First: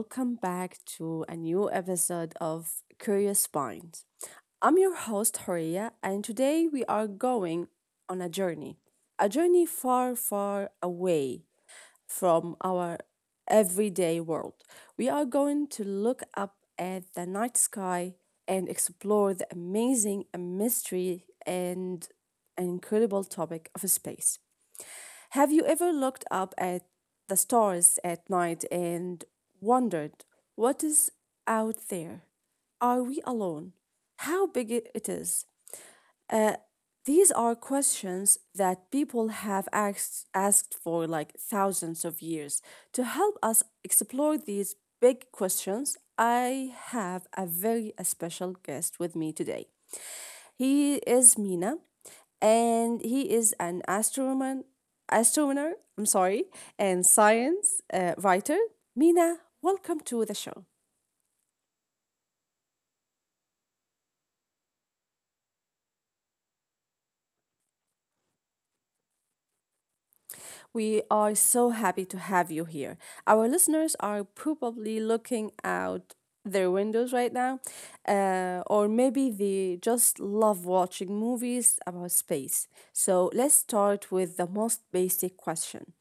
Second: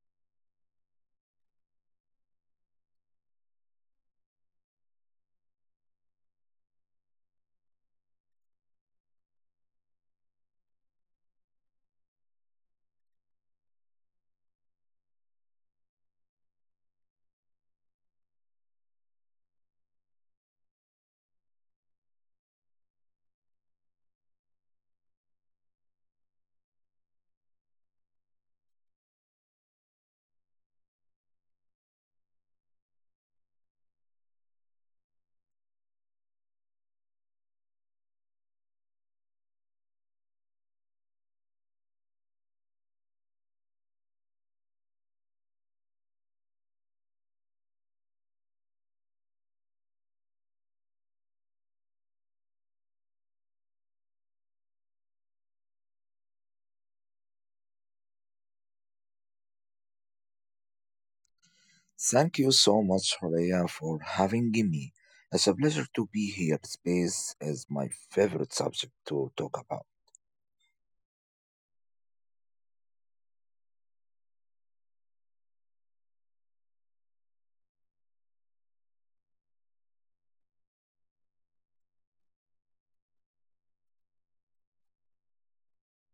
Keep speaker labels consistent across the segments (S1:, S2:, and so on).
S1: welcome back to a new episode of Curious Minds. I'm your host, Horia, and today we are going on a journey. A journey far, far away from our everyday world. We are going to look up at the night sky and explore the amazing mystery and an incredible topic of space. Have you ever looked up at the stars at night and wondered what is out there? Are we alone? How big it is? Uh, these are questions that people have asked for like thousands of years. To help us explore these big questions, I have a very special guest with me today. He is Mina, and he is an astronomer, and science writer. Mina, welcome to the show.
S2: Thank you so much, Horea, for having me. It's a pleasure to be here. Space is my favorite subject to talk about.
S1: We are so happy to have you here. Our listeners are probably looking out their windows right now, or maybe they just love watching movies about space. So let's start with the most basic question.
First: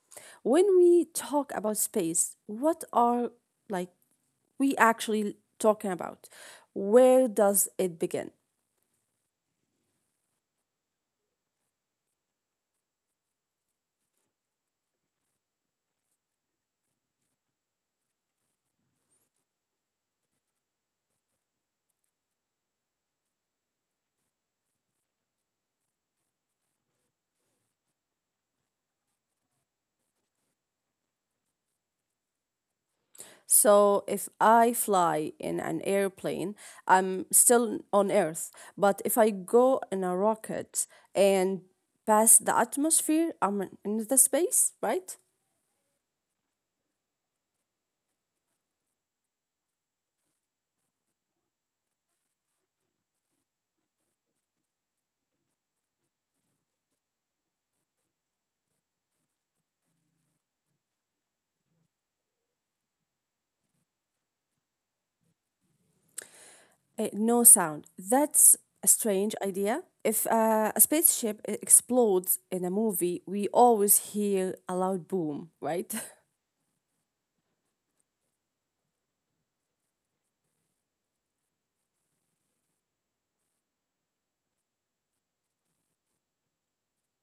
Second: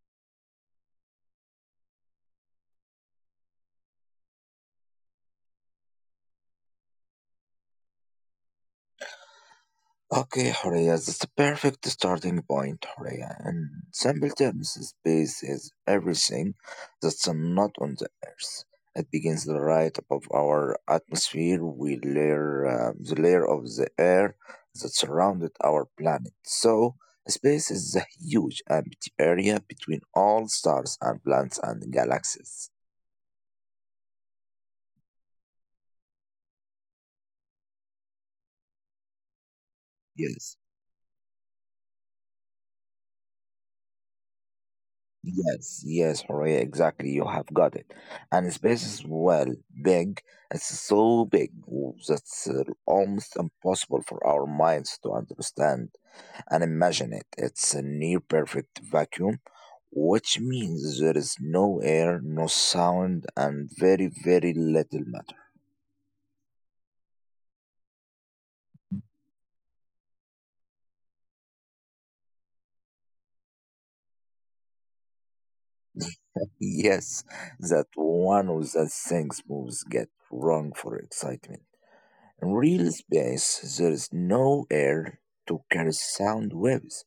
S1: When we talk about space, what are like we actually talking about? Where does it begin?
S2: Okay, Horea, that's a perfect starting point, Horea. In simple terms, space is everything that's not on the Earth. It begins right above our atmosphere. We layer The layer of the air that surrounded our planet. So, space is a huge empty area between all stars and planets and galaxies.
S1: So if I fly in an airplane, I'm still on Earth. But if I go in a
S2: Yes.
S1: rocket and pass the atmosphere, I'm in the space, right?
S2: Yes, yes, Horea, exactly. You have got it. And space is well big. It's so big that's almost impossible for our minds to understand and imagine it. It's a near perfect vacuum, which means there is no air, no sound, and very, very little matter.
S1: Eh, no sound. That's a strange idea. If a spaceship explodes in a movie, we always hear a loud boom, right?
S2: Yes, that one of the things moves get wrong for excitement. In real space, there is no air to carry sound waves,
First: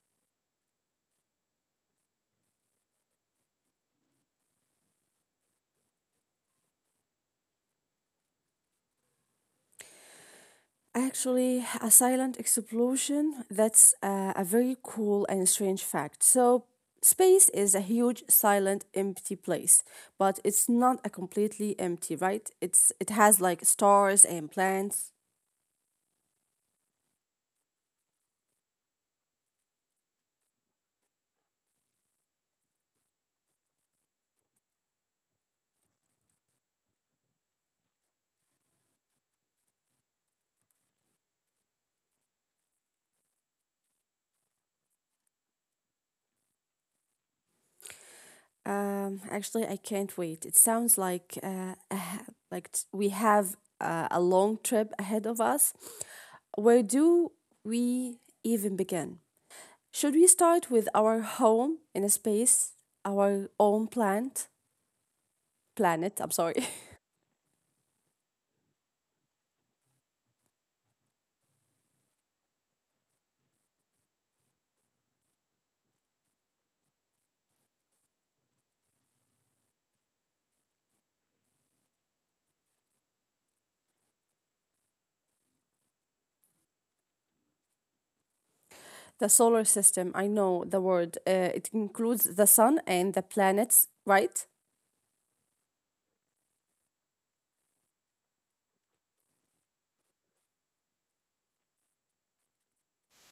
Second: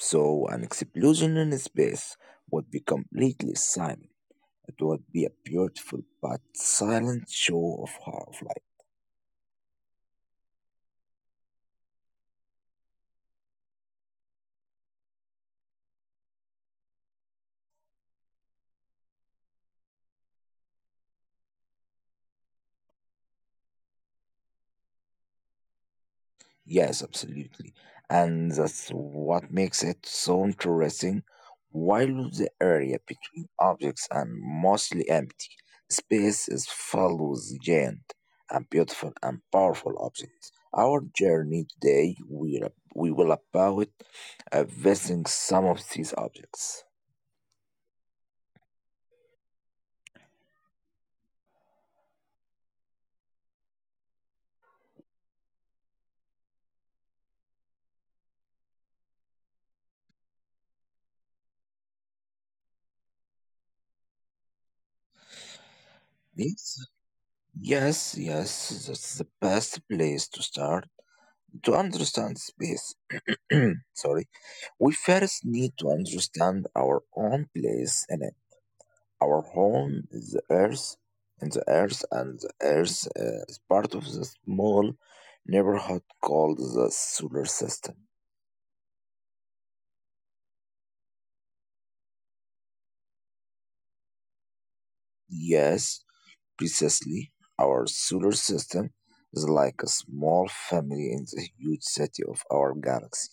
S2: so an explosion in space would be completely silent. It would be a beautiful but silent show of light.
S1: Actually, a silent explosion, that's a very cool and strange fact. So, space is a huge silent empty place, but it's not a completely empty, right? It has like stars and planets.
S2: Yes, absolutely. And that's what makes it so interesting. While the area between objects and mostly empty, space is filled with giant and beautiful and powerful objects. Our journey today, we will about visiting some of these objects.
S1: Actually, I can't wait. It sounds like a ha- like t- we have a long trip ahead of us. Where do we even begin? Should we start with our home in a space, our own planet?
S2: Yes, yes, yes, that's the best place to start to understand space. Sorry, we first need to understand our own place in it. Our home is the earth, and the earth is part of the small neighborhood called the solar system.
S1: The solar system. I know the word. It includes the sun and the planets, right?
S2: Yes, precisely, our solar system is like a small family in the huge city of our galaxy.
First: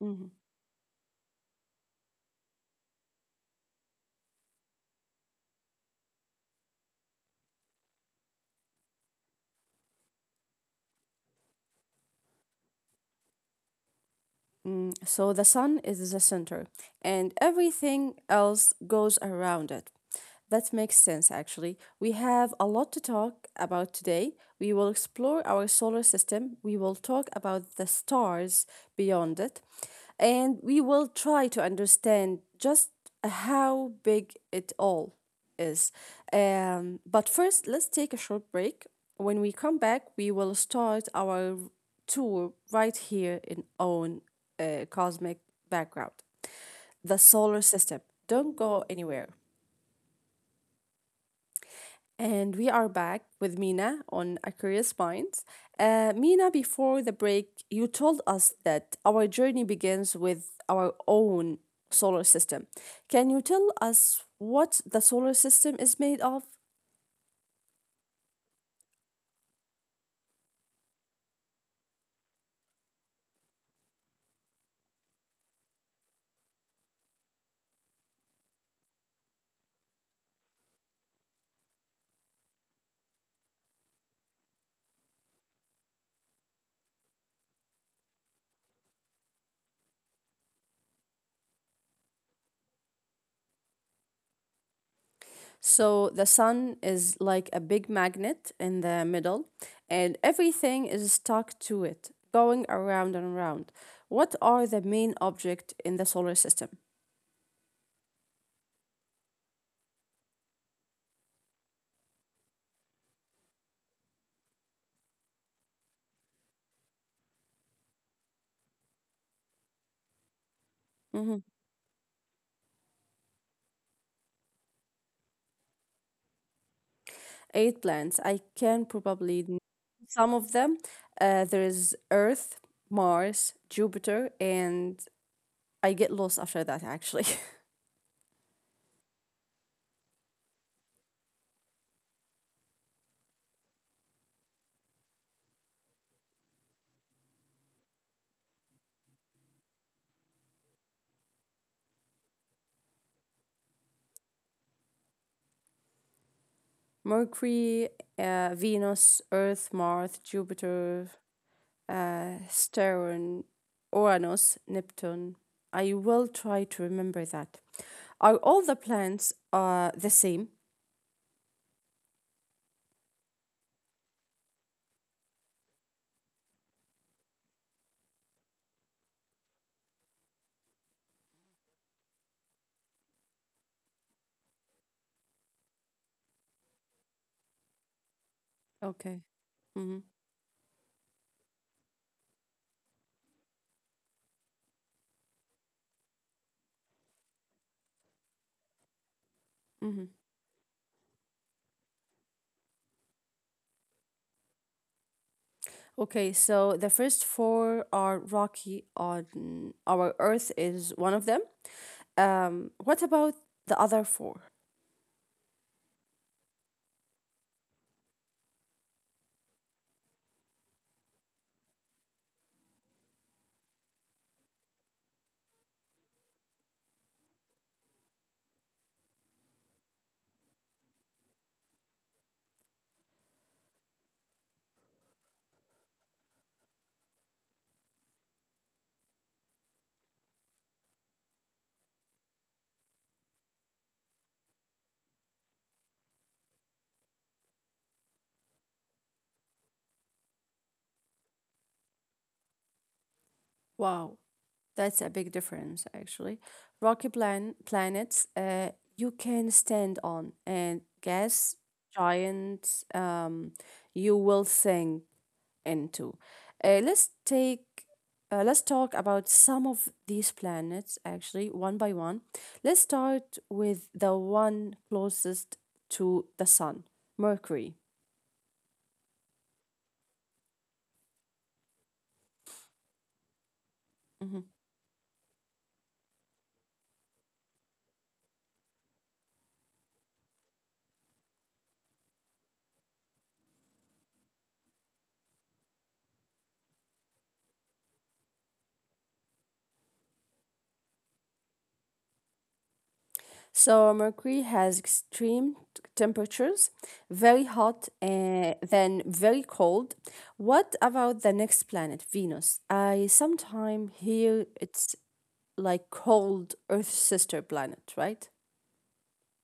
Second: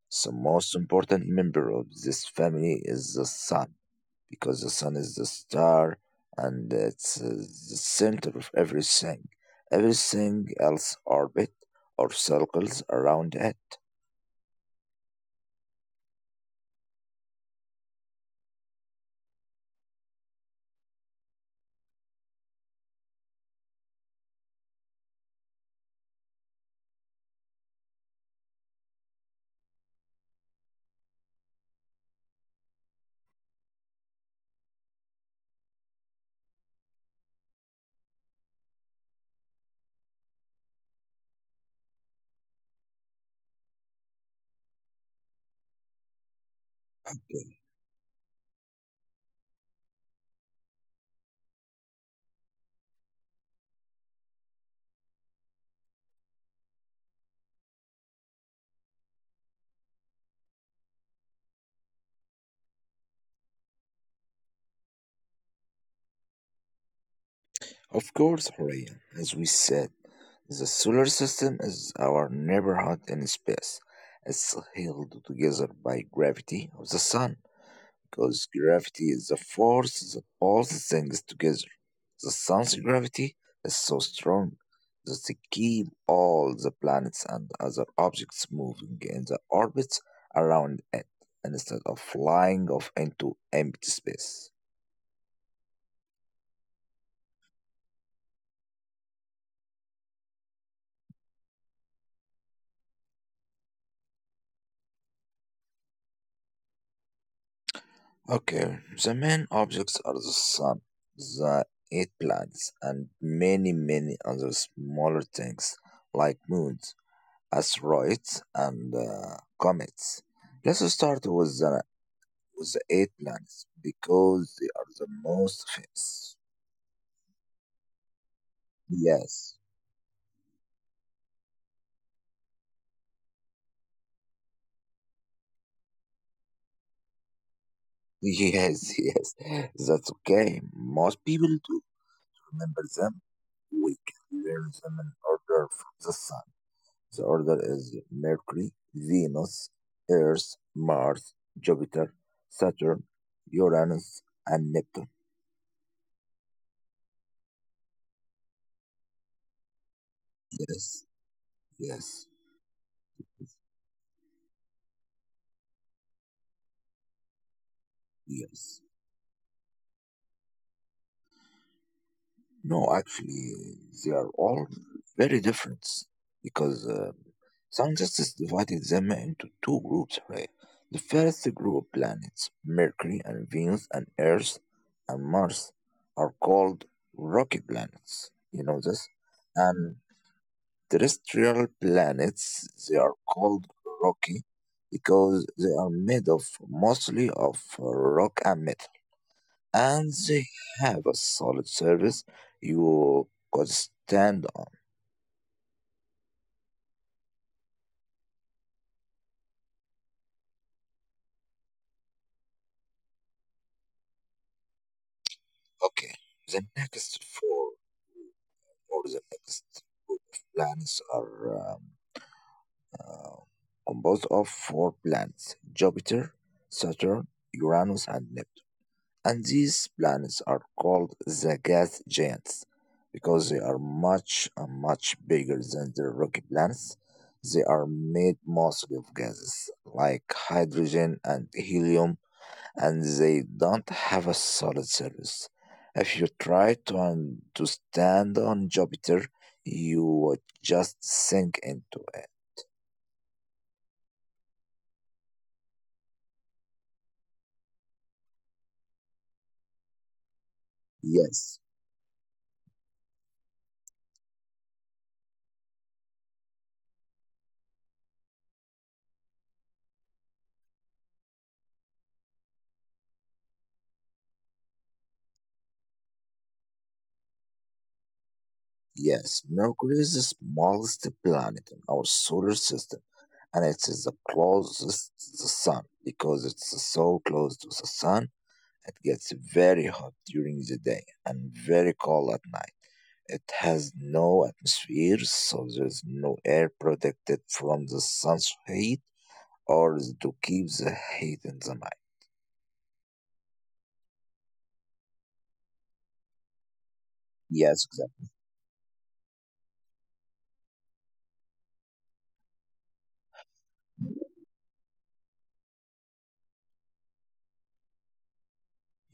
S1: Mhm.
S2: The most important member of this family is the sun, because the sun is the star and it's the center of everything. Everything else orbit or circles around it.
S1: Mm, so the sun is the center, and everything else goes around it. That makes sense, actually. We have a lot to talk about today. We will explore our solar system, we will talk about the stars beyond it, and we will try to understand just how big it all is. But first, let's take a short break. When we come back, we will start our tour right here in own cosmic background, the solar system. Don't go anywhere. And we are back with Mina on Aquarius Minds. Mina, before the break, you told us that our journey begins with our own solar system. Can you tell us what the solar system is made of?
S2: Of course, Horia, as we said, the solar system is our neighborhood in space. It's held together by gravity of the sun, because gravity is the force that holds things together. The sun's gravity is so strong that it keeps all the planets and other objects moving in the orbits around it instead of flying off into empty space.
S1: So, the sun is like a big magnet in the middle, and everything is stuck to it, going around and around. What are the main object in the solar system?
S2: Okay, the main objects are the sun, the eight planets, and many, many other smaller things like moons, asteroids, and comets. Let's
S1: Mm-hmm.
S2: start with the eight planets because they are the most famous.
S1: Eight planets. I can probably name
S2: Yes,
S1: some of them. There is Earth, Mars, Jupiter, and I get lost after that actually.
S2: yes, yes. That's okay. Most people do remember them. We can learn them in order from the sun. The order is Mercury, Venus, Earth, Mars, Jupiter, Saturn, Uranus, and Neptune.
S1: Mercury, Venus, Earth, Mars, Jupiter,
S2: Yes, yes,
S1: Saturn, Uranus, Neptune. I will try to remember that. Are all the
S2: yes.
S1: planets the same?
S2: No, actually, they are all very different because sound justice divided them into two groups, right? The first group planets, Mercury and Venus and Earth and Mars, are called rocky planets. You know this?
S1: Okay. Mm-hmm.
S2: And terrestrial planets, they are called rocky because they are made of mostly of rock and metal
S1: Mm-hmm.
S2: and they have a solid service you could stand on.
S1: Okay, so the first four are rocky on our Earth is one of them. What about the other four?
S2: Okay, the next four or the next group of planets are uh, composed of four planets Jupiter, Saturn, Uranus, and Neptune. And these planets are called the gas giants because they are much, much bigger than the rocky planets. They are made mostly of gases like hydrogen and helium and they don't have a solid service. If you try to, to stand on Jupiter, you would just sink into it.
S1: Wow, that's a big difference actually. Rocky planets you can stand on, and gas
S2: Yes,
S1: giants you will sink into. Uh, let's take let's talk about some of these planets actually one by one. Let's start with the one closest to the sun, Mercury.
S2: yes, Mercury is the smallest planet in our solar system, and it is the
S1: Mhm.
S2: closest to the Sun because it's so close to the Sun. It gets very hot during the day and very cold at night. It has no atmosphere, so there's no air protected from the sun's heat or to keep the heat in the night.
S1: So Mercury has extreme temperatures, very hot
S2: Yes, exactly.
S1: and then very cold. What about the next planet, Venus? I sometime hear it's like cold Earth's sister planet, right?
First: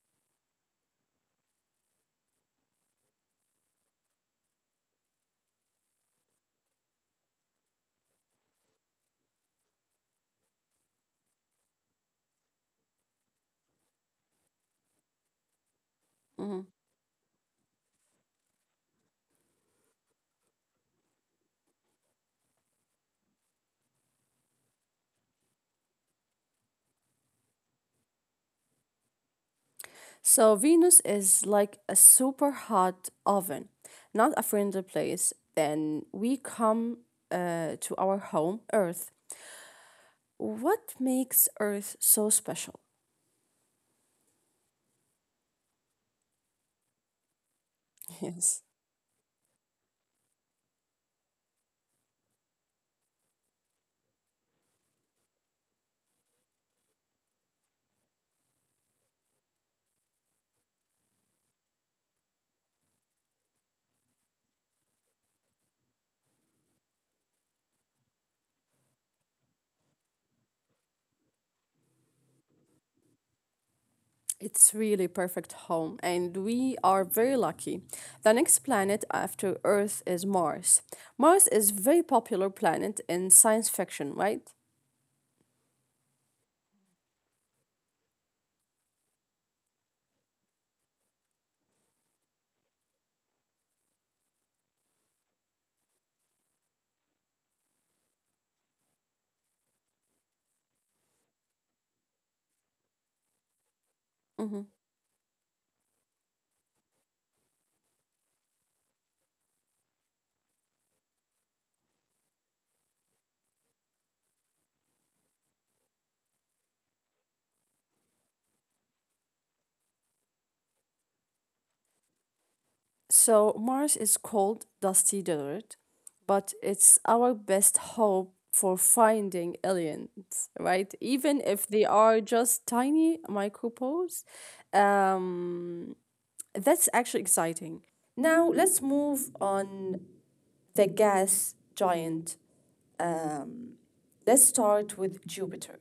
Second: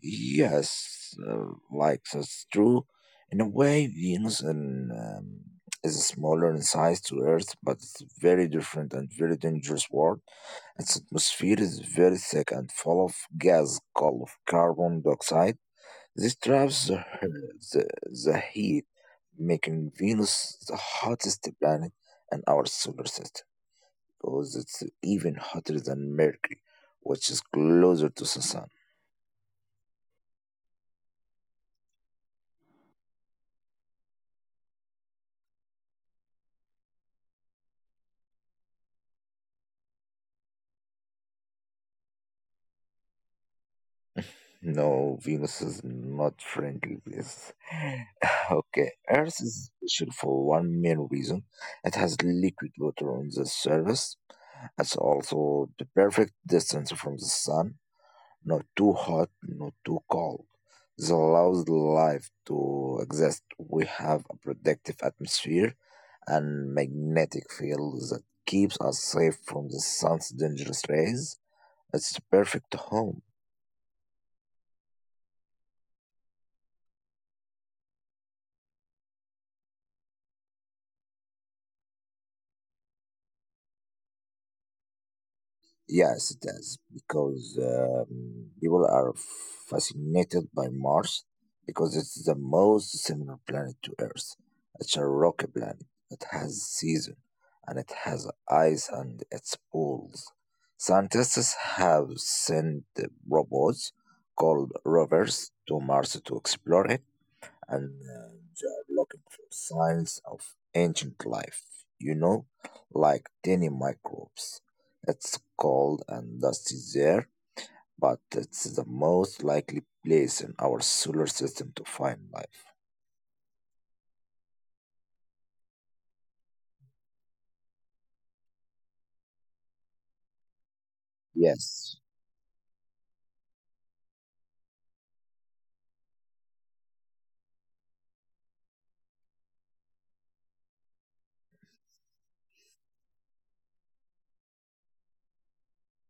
S2: Yes, like that's true. In a way, Venus and, is smaller in size to Earth, but it's very different and very dangerous world. Its atmosphere is very thick and full of gas called carbon dioxide. This
S1: Mm-hmm.
S2: traps the, the heat, making Venus the hottest planet in our solar system because it's even hotter than Mercury, which is closer to the sun.
S1: So Venus is like a super hot oven, not a friendly place. Then we come to our home, Earth. What makes Earth so special?
S2: No, Venus is not friendly with.
S1: Yes.
S2: Okay, Earth is special for one main reason. It has liquid water on the surface. It's also the perfect distance from the sun, not too hot, not too cold. This allows life to exist. We have a protective atmosphere and magnetic field that keeps us safe from the sun's dangerous rays. It's the perfect home.
S1: It's really perfect home, and we are very lucky. The next planet after Earth is Mars. Mars is very popular planet in science fiction, right?
S2: Yes, it does, because people are fascinated by Mars because it's the most similar planet to Earth. It's a rocky planet. It has season, and it has ice and its poles. Scientists have sent robots called
S1: Mm-hmm.
S2: rovers to Mars to explore it and they are looking for signs of ancient life, you know, like tiny microbes. It's cold and dusty there, but it's the most likely place in our solar system to find life.
S1: So Mars is cold, dusty desert, but it's our best hope for finding aliens, right? Even if
S2: Yes.
S1: they are just tiny micropores. Um, that's actually exciting. Now let's move on the gas giant. Um, let's start with Jupiter.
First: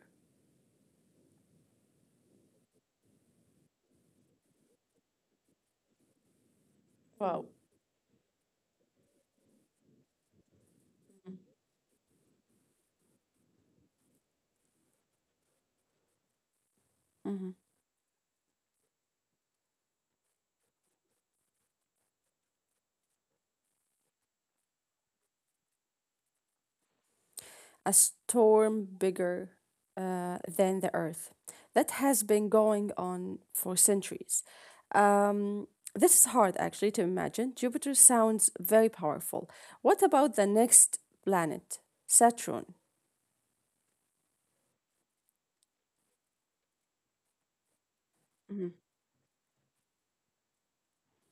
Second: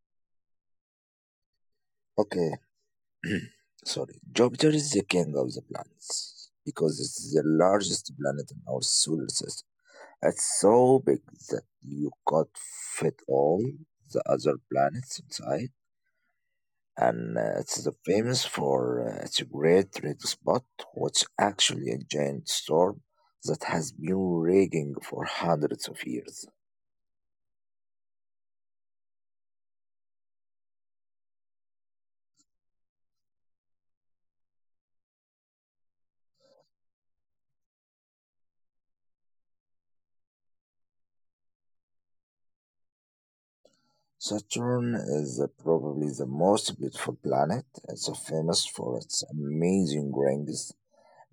S2: Okay, sorry. Jupiter is the king of the planets because it's
S1: Wow.
S2: the largest planet in our solar system. It's so big that you could fit all the other planets inside, and it's the famous for its great red spot, which actually a giant storm that has been raging for hundreds of years.
S1: A storm bigger than the earth that has been going on for centuries. Um, this is hard actually to imagine. Jupiter sounds very powerful. What about the next planet, Saturn?
S2: Saturn is probably the most beautiful planet. It's famous
S1: Mhm,
S2: for its amazing rings.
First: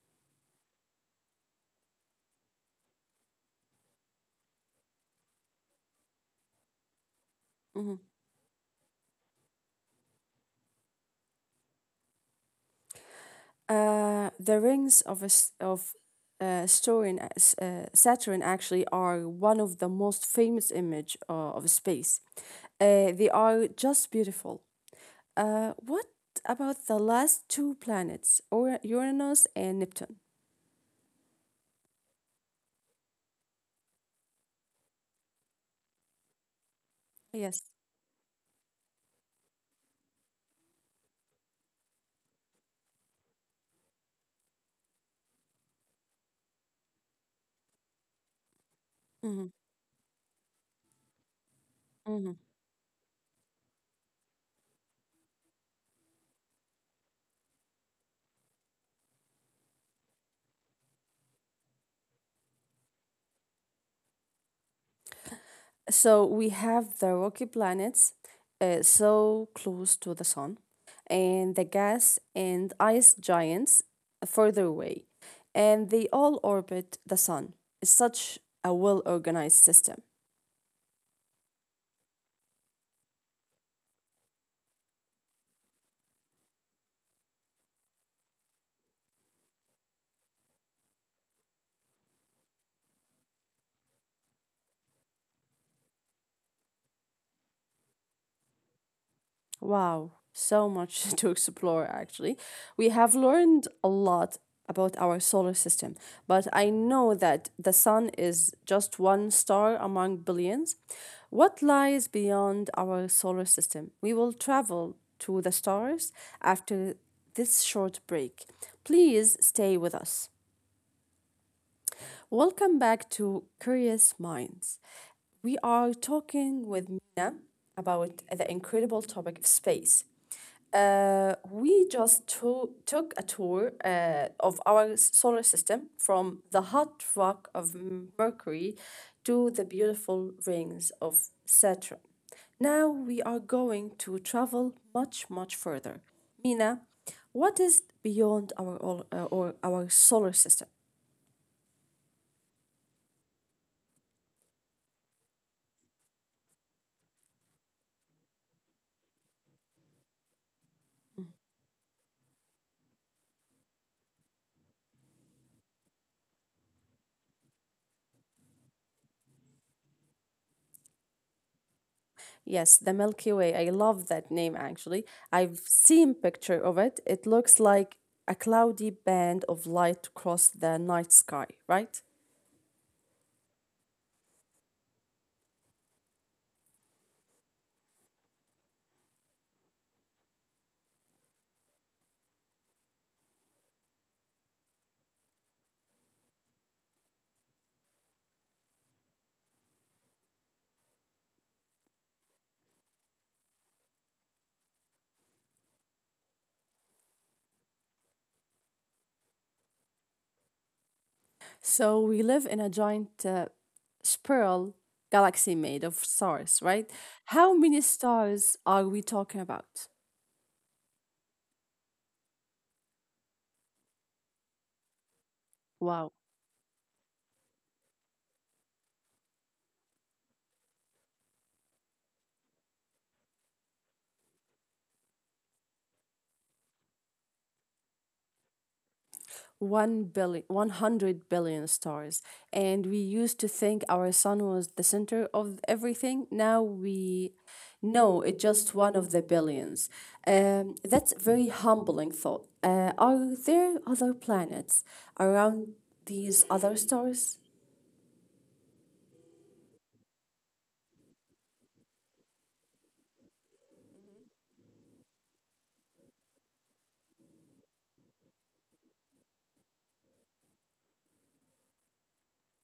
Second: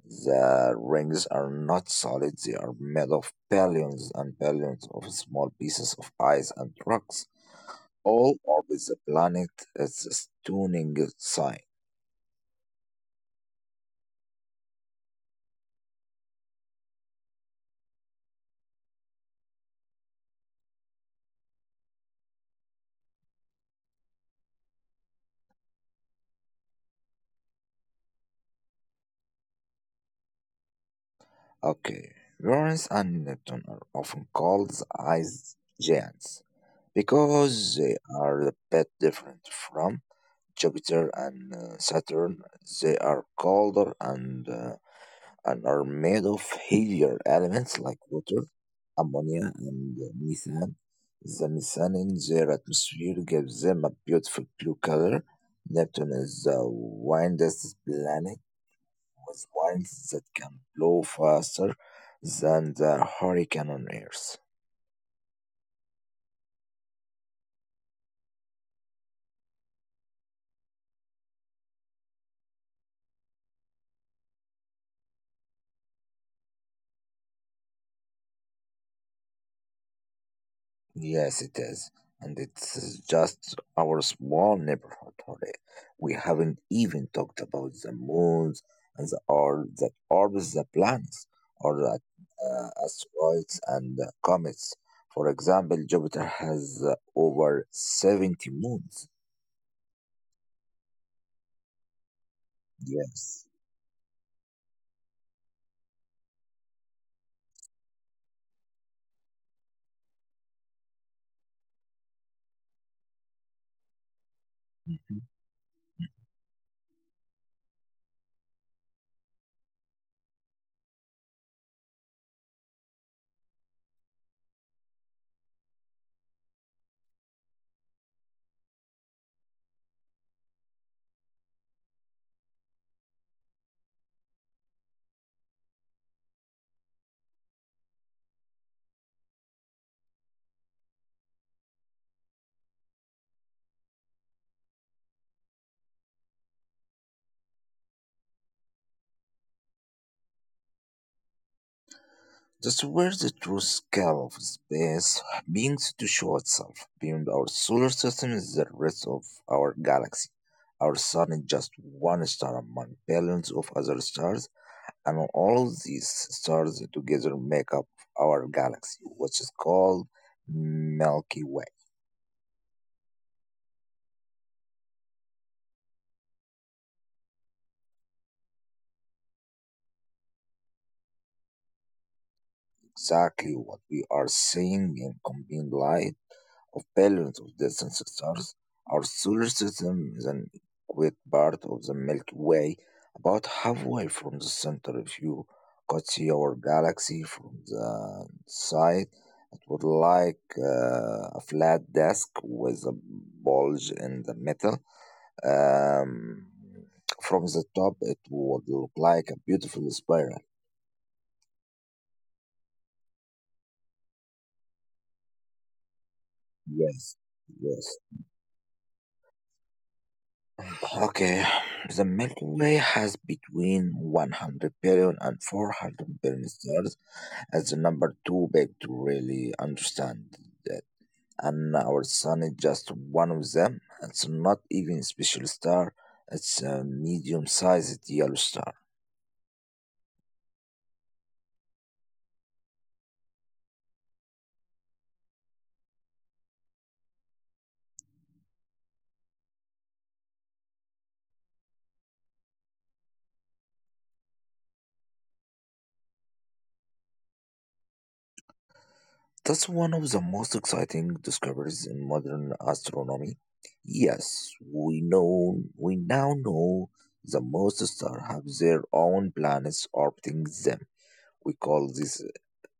S2: The rings are not solid, they are made of billions and billions of small pieces of ice and rocks.
S1: mhm.
S2: All over the planet, it's a stunning sight.
S1: The rings of a s of Saturn, s- Saturn actually are one of the most famous image of space. They are just beautiful. What about the last two planets, or Uranus and Neptune?
S2: Okay, Lawrence and Neptune are often called the ice giants
S1: Yes.
S2: because they are a bit different from Jupiter and Saturn. They are colder and are made of heavier elements like water,
S1: Hmm.
S2: ammonia, and methane. The methane in
S1: Hmm.
S2: their atmosphere gives them a beautiful blue color. Neptune is the wildest planet with winds that can blow faster than the hurricane on Earth.
S1: So we have the rocky planets, so close to the sun, and the gas and ice giants further away, and they all orbit the sun. It's such a well organized system.
S2: Yes, it is. And it's just our small neighborhood, Jorge. We haven't even talked about the moons and the or that orbits the planets, or the asteroids and comets. For example, Jupiter has over 70 moons.
S1: Wow, so much to explore actually. We have learned
S2: Yes.
S1: a lot about our solar system, but I know that the sun is just one star among billions. What lies beyond our solar system? We will travel to
S2: Mm-hmm.
S1: the stars after this short break. Please stay with us. Welcome back to Curious Minds. We are talking with Mina about the incredible topic of space. We just took a tour of our solar system from the hot rock of Mercury to the beautiful rings of Saturn. Now we are going to travel much, much further. Mina, what is beyond our ol- or our solar system?
S2: That's where the true scale of space begins to show itself. Beyond our solar system is the rest of our galaxy. Our sun is just one star among billions of other stars, and all of these stars together make up our galaxy, which is called Milky Way.
S1: Yes, the Milky Way. I love that name actually. I've seen picture of it. It looks like a cloudy band of light across the night sky, right?
S2: Exactly what we are seeing in combined light of billions of distant stars, our solar system is an equate part of the Milky Way, about halfway from the center. If you could see our galaxy from the side, it would like a flat disk with a bulge in the middle. Um, from the top, it would look like a beautiful spiral.
S1: So we live in a giant spiral galaxy made of stars, right?
S2: Yes,
S1: How many
S2: yes.
S1: stars are we talking about?
S2: Okay, the Milky Way has between one hundred billion and four hundred
S1: Wow.
S2: billion stars as the number too big to really understand that. And our sun is just one of them. It's not even a special star, it's a medium sized yellow star.
S1: 1 billion, 100 billion stars, and we used to think our sun was the center of everything. Now we know it's just one of the billions. That's a very humbling thought. Are there other planets around these other stars?
S2: That's one of the most exciting discoveries in modern astronomy. Yes, we now know the most stars have their own planets orbiting them. We call these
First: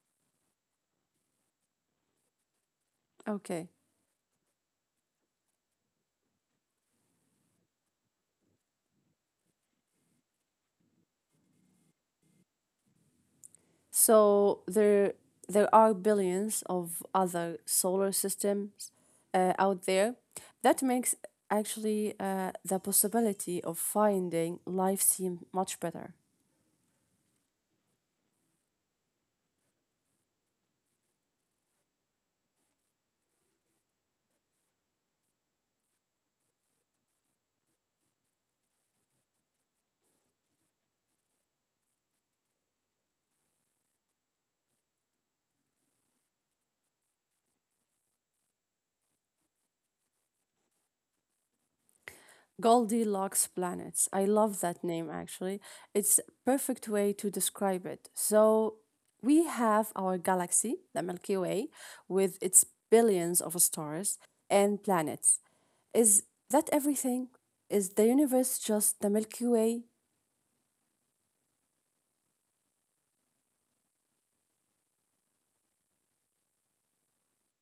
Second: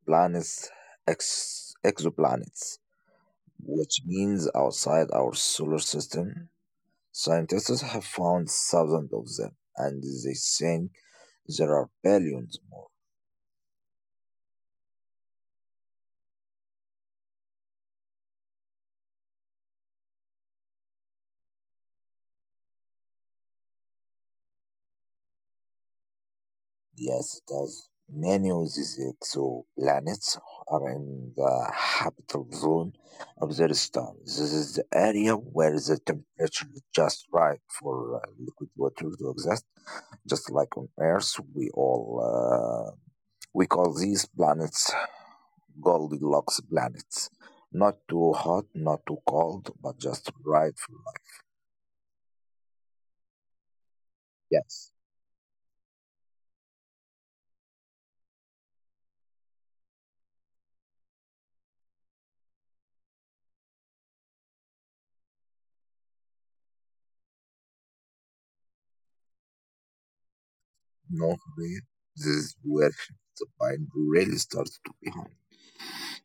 S2: planets exoplanets,
S1: Okay.
S2: which means outside our solar system. Scientists have found thousands of them, and they think there are billions more.
S1: So there are billions of other solar systems out there. That makes actually the possibility of finding life seem much better.
S2: Yes, it does. Many of these exoplanets are in the habitable zone of their star. This is the area where the temperature is just right for liquid water to exist. Just like on Earth, we call these planets Goldilocks planets. Not too hot, not too cold, but just right for life.
S1: Goldilocks planets. I love that
S2: Yes.
S1: name actually. It's a perfect way to describe it. So we have our galaxy, the Milky Way, with its billions of stars and planets. Is that everything? Is the universe just the Milky Way?
S2: North Bay, this is where the pine really starts to behind.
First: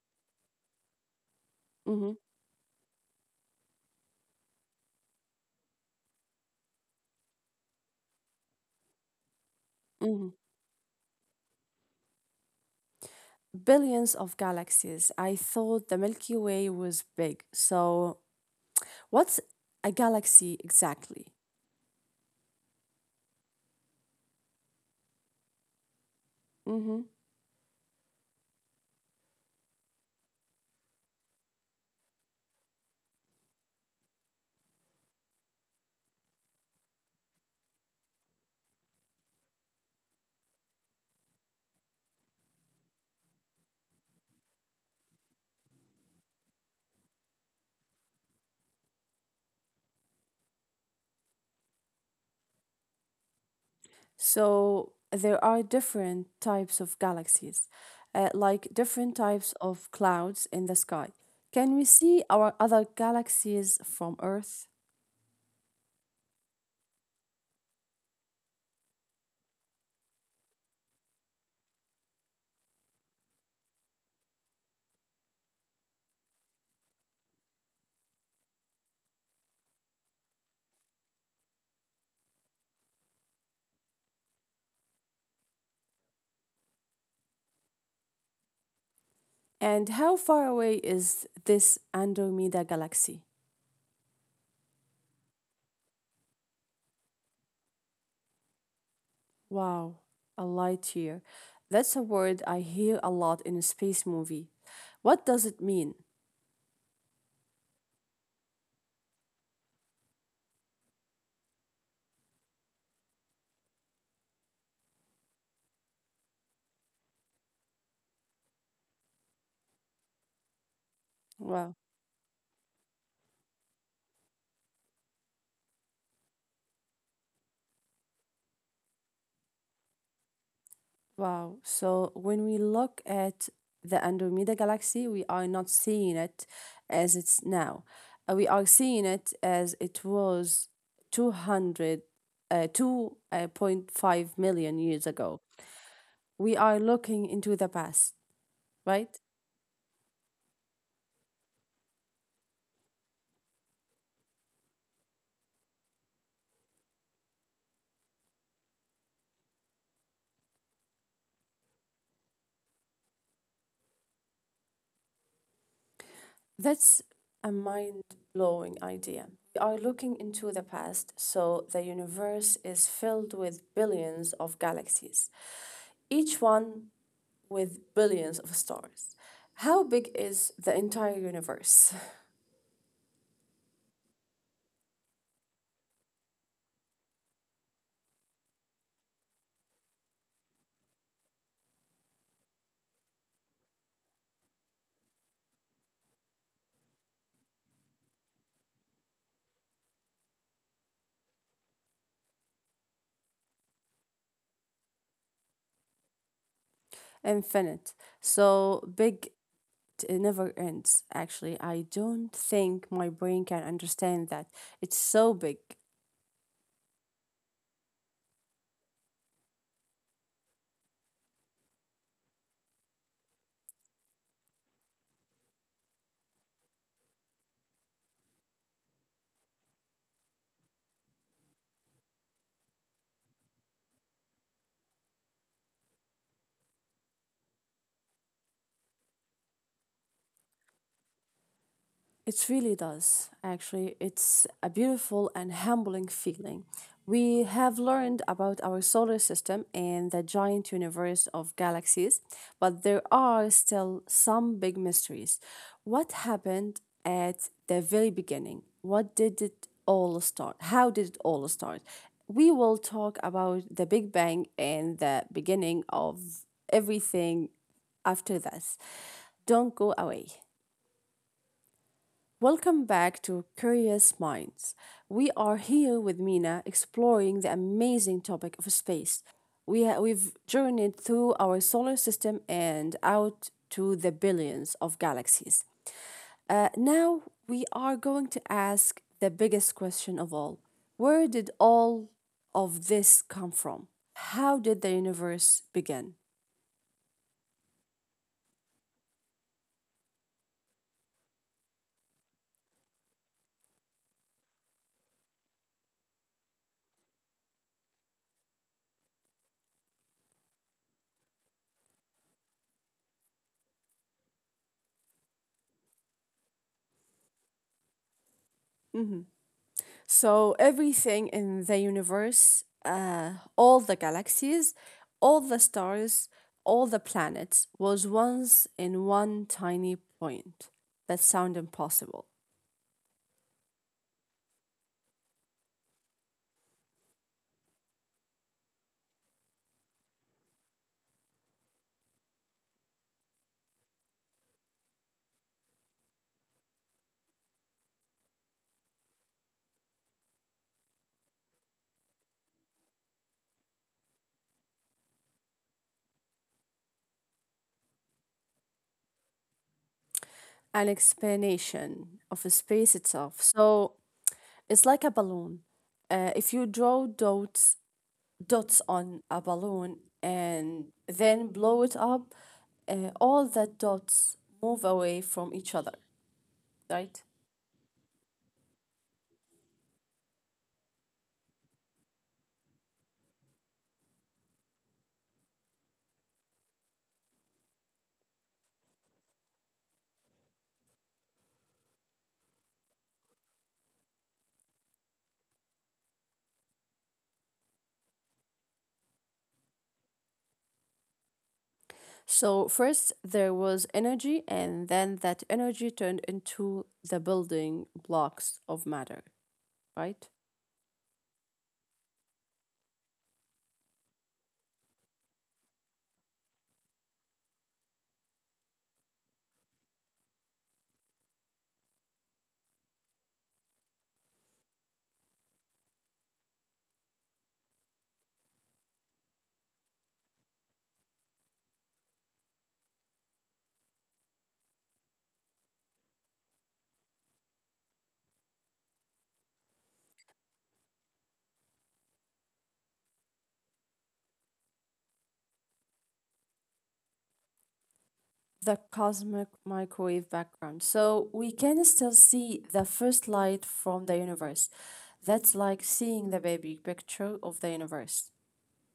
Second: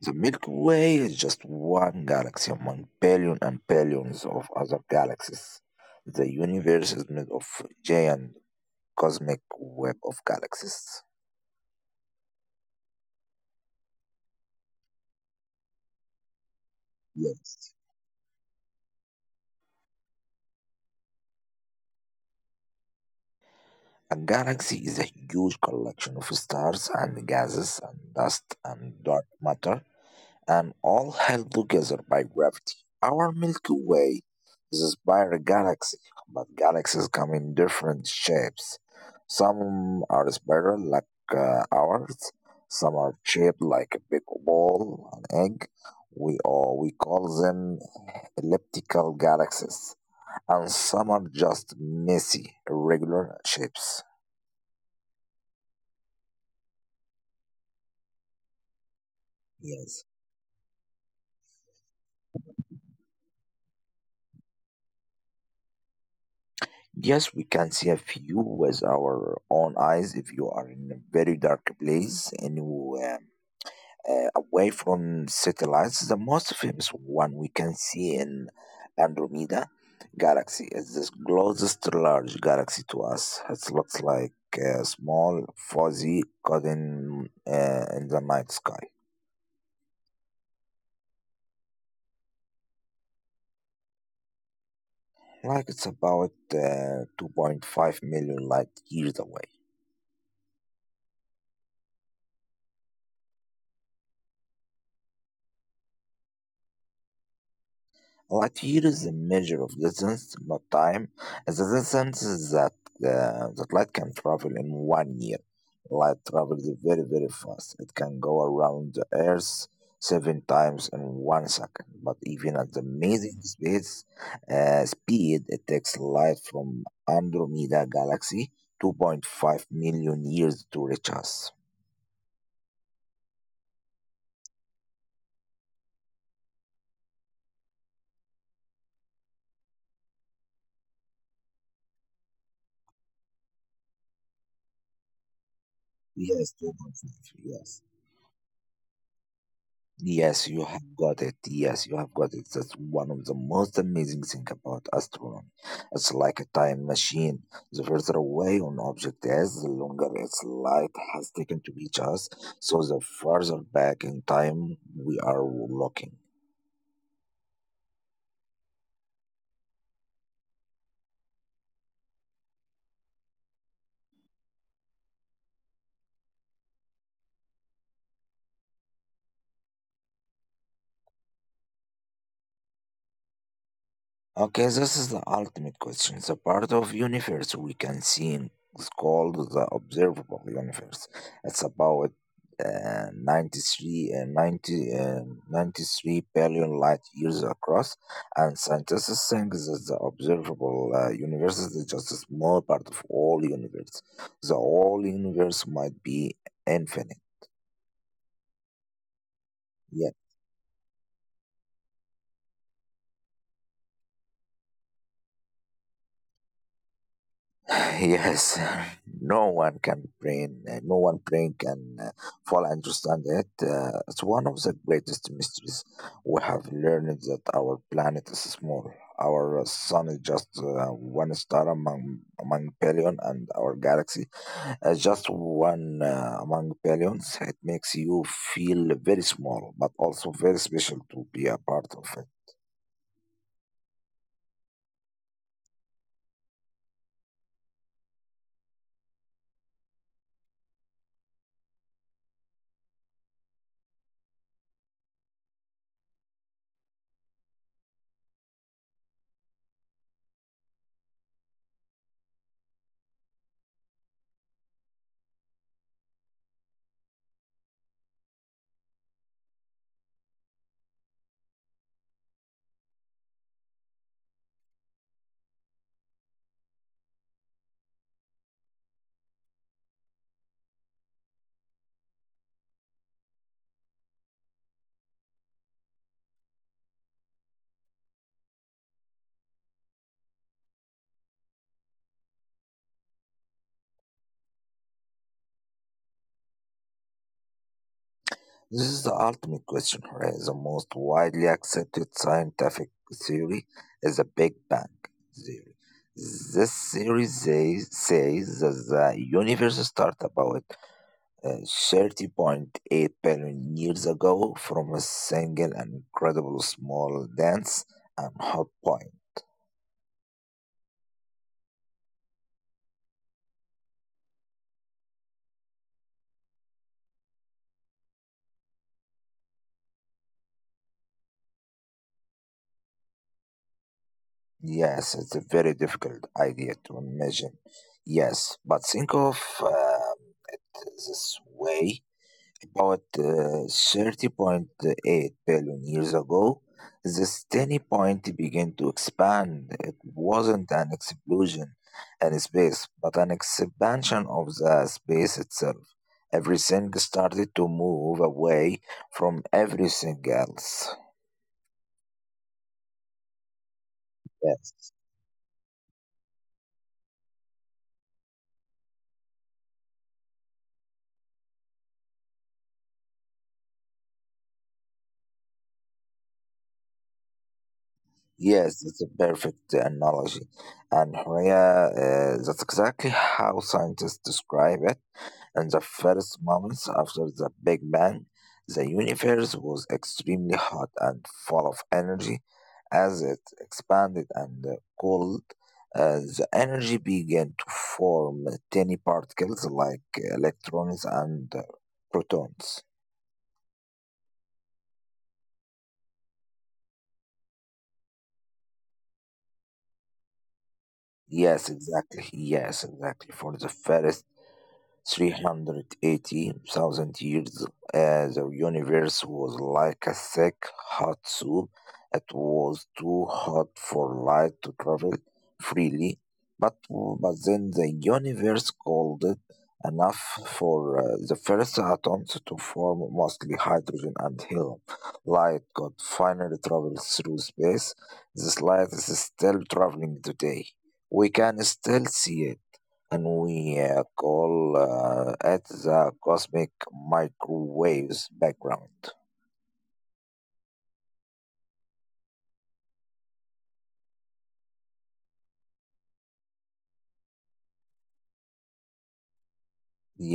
S2: The Milky Way is just one
S1: Mhm,
S2: galaxy among billion and billions of other galaxies. The universe is made of giant cosmic
S1: mhm.
S2: web of galaxies.
S1: Billions of galaxies. I thought the Milky Way was big.
S2: Yes.
S1: So, what's a galaxy exactly?
S2: A galaxy is a huge collection of
S1: Hmm.
S2: stars and gases and dust and dark matter, and all held together by gravity. Our Milky Way is a spiral galaxy, but galaxies come in different shapes. Some are spiral like ours, some are shaped like a big ball, an egg. Or we call them elliptical galaxies, and some are just messy, irregular shapes.
S1: So, there are different types of galaxies, like different
S2: Yes.
S1: types of clouds in the sky. Can we see our other galaxies from Earth?
S2: Yes, we can see a few with our own eyes if you, are in a very dark place and you, away from satellites. The most famous one we can see in Andromeda galaxy is the closest large galaxy to us. It looks like a small fuzzy cotton in the night sky.
S1: And how far away is this Andromeda galaxy?
S2: Like it's about 2.5 million light years away.
S1: Wow, a light year. That's a word I hear a lot in a space movie. What does it mean?
S2: What year is the measure of distance, not time, is the distance that that light can travel in one year. Light travels very, very fast. It can go around the Earth seven times in one second. But even at the
S1: Wow,
S2: amazing space speed, it takes light from Andromeda Galaxy 2.5 million years to reach us.
S1: wow. So when we look at the Andromeda galaxy, we are not seeing it as it's now. We are seeing it as it was 200, 2.5 million years
S2: Yes,
S1: ago.
S2: 2.5, yes.
S1: We are looking into the past,
S2: Yes,
S1: right?
S2: you have got it. Yes, you have got it. That's one of the most amazing thing about astronomy. It's like a time machine. The further away an object is, the longer its light has taken to reach us. So the further back in time we are looking.
S1: That's a mind blowing idea. We are looking into the past, so the universe is filled with billions of galaxies, each one with billions of stars. How big is the entire universe?
S2: Okay, this is the ultimate question. The part of universe we can is called the observable universe. It's about uh, 93, uh, 90, uh, 93 billion light years across, and scientists think that the observable universe is just a small part of all universe. The whole universe might be infinite.
S1: Infinite. So big it never ends actually. I don't think my brain can understand that. It's so big.
S2: Yes, no one praying can fully understand it. It's one of the greatest mysteries. We have learned that our planet is small, our sun is just one star among billion, and our galaxy is just one among billions. It makes you feel very small but also very special to be a part of it.
S1: It really does. Actually, it's a beautiful and humbling feeling. We have learned about our solar system and the giant universe of galaxies, but there are still some big mysteries. What happened at the very beginning? What did it all start? How did it all start? We will talk about the Big Bang and the beginning of everything after this. Don't go away. Welcome back to Curious Minds. We are here with Mina exploring the amazing topic of space. We've journeyed through our solar system and out to the billions of galaxies. Now we are going to ask the biggest question of all. Where did all of this come from? How did the universe begin?
S2: This is the ultimate question, right? The most widely accepted scientific theory is the Big Bang theory. This theory says that the universe started about uh, 30.8 billion years ago from a single and incredible small, dense and hot point.
S1: Mm-hmm. So everything in the universe, all the galaxies, all the stars, all the planets was once in one tiny point. That sound impossible.
S2: Yes, it's a very difficult idea to imagine. Yes, but think of this way. About 30.8 billion years ago, this tiny point began to expand. It wasn't an explosion in space, but an expansion of the space itself. Everything started to move away from everything else.
S1: An explanation of space itself.
S2: Yes,
S1: So it's like a balloon. If you draw dots on a balloon and then blow it up, all the dots move away from each other, right?
S2: yes, that's a perfect analogy. And Horea, that's exactly how scientists describe it. In the first months after the Big Bang, the universe was extremely hot and full of energy. As it expanded and cooled, the energy began to form tiny particles like electrons and protons.
S1: So first there was energy, and then that energy turned into the building blocks of matter, right?
S2: Yes, exactly. Yes, exactly. For the first 380,000 years, the universe was like a thick, hot soup. It was too hot for light to travel freely, but then the universe cooled it enough for the first atoms to form, mostly hydrogen and helium. Light could finally travel through space. This light is still traveling today. We can still see it, and we call it the cosmic microwaves background.
S1: The cosmic microwave background. So we can still see the first light from the universe. That's like seeing the baby picture of the universe.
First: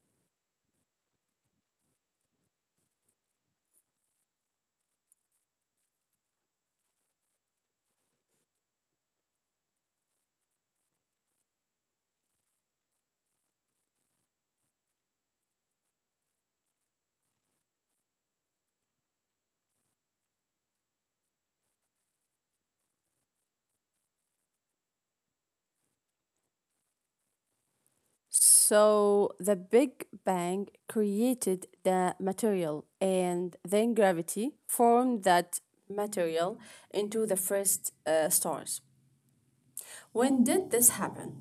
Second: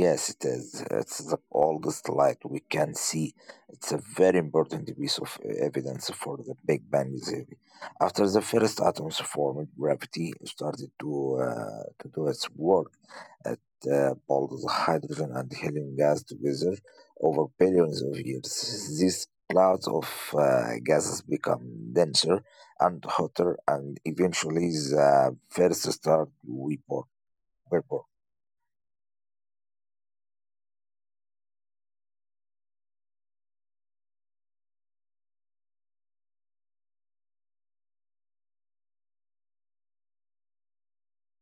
S2: Yes, it is. It's the oldest light we can see. It's a very important piece of evidence for the Big Bang theory. After the first atoms formed, gravity started to do its work. At bundles hydrogen and helium gas together over billions of years. These clouds of gases become denser and hotter, and eventually the first stars we born, were born.
S1: So the Big Bang created the material, and then gravity formed that material into the first stars. When did this happen?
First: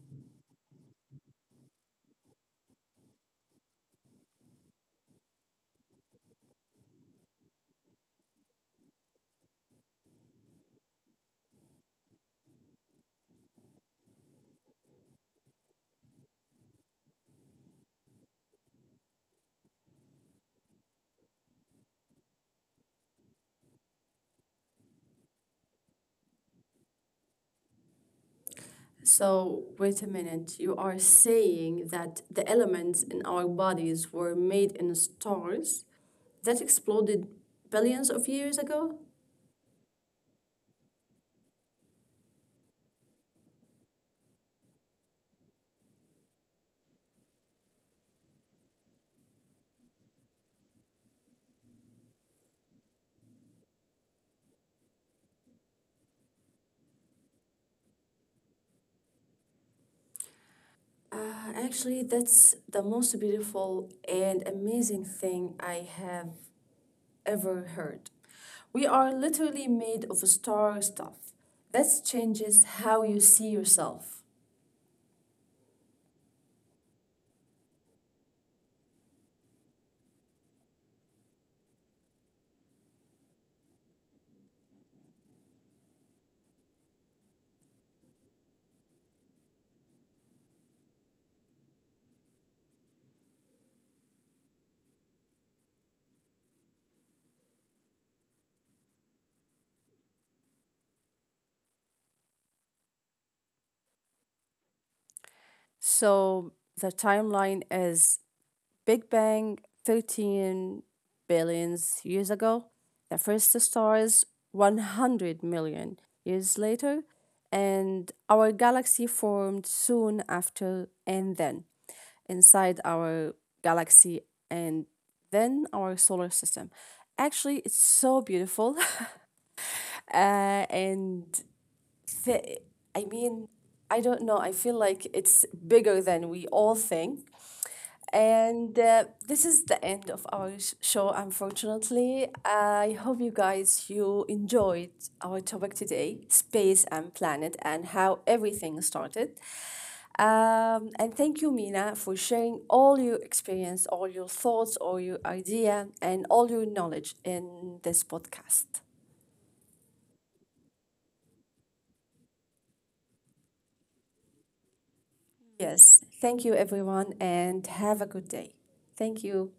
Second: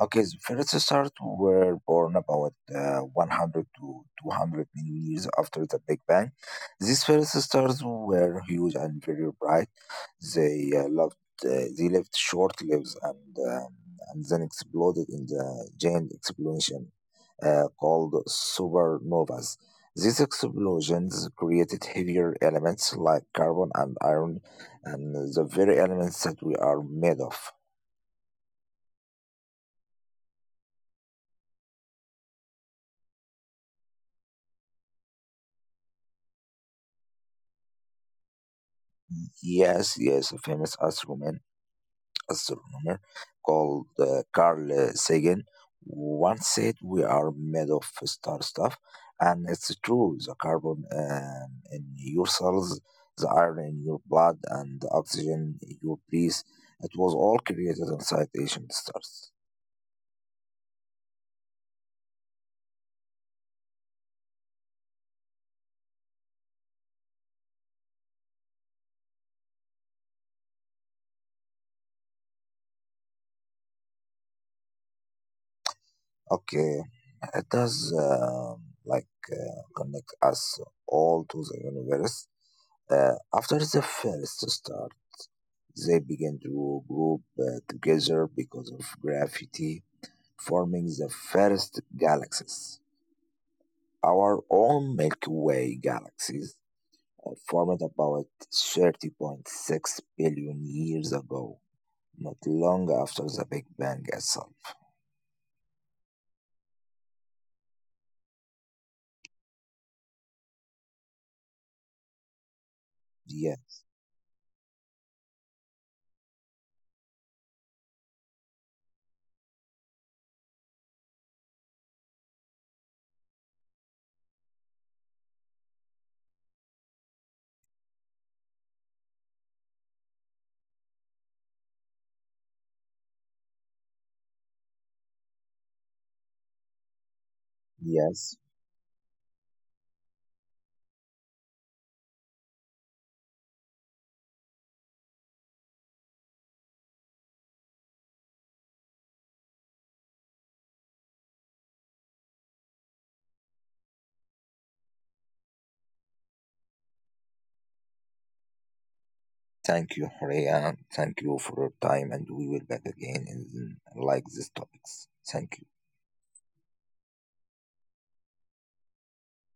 S2: Okay, the first stars were born about 100 to 200 million years after the Big Bang. These first stars were huge and very bright. They uh, loved, they lived short lives, and then exploded in the giant explosion called supernovas. These explosions created heavier elements like carbon and iron, and the very elements that we are made of.
S1: So, wait a minute, you are saying that the elements in our bodies were made in stars that exploded billions of years ago?
S2: Yes, yes, a famous astronomer called Carl Sagan once said we are made of star stuff, and it's true. The carbon in your cells, the iron in your blood, and the oxygen in your breath, it was all created inside ancient stars.
S1: Actually, that's the most beautiful and amazing thing I have ever heard. We are literally made of star stuff. That changes how you see yourself.
S2: Okay, it does, like, connect us all to the universe. After the first star, they begin to group together because of gravity, forming the first galaxies. Our own Milky Way galaxies are formed about 30.6 billion years ago, not long after the Big Bang itself.
S1: So the timeline is Big Bang 13 billions years ago, the
S2: Yeah,
S1: first stars 100 million years later, and our galaxy formed soon after, and then inside our galaxy and then our solar system. Actually, it's so beautiful. uh, and fe- I mean, I don't know. I feel like it's bigger than we all think.
S2: yes.
S1: And This is the end of our show, unfortunately. I hope you guys you enjoyed our topic today, space and planet, and how everything started. And thank you, Mina, for sharing all your experience, all your thoughts, all your idea, and all your knowledge in this podcast.
S2: Thank you, Horea. Thank you for your time, and we will back again in like these topics. Thank you.
S1: Yes. Thank you, everyone, and have a good day. Thank you.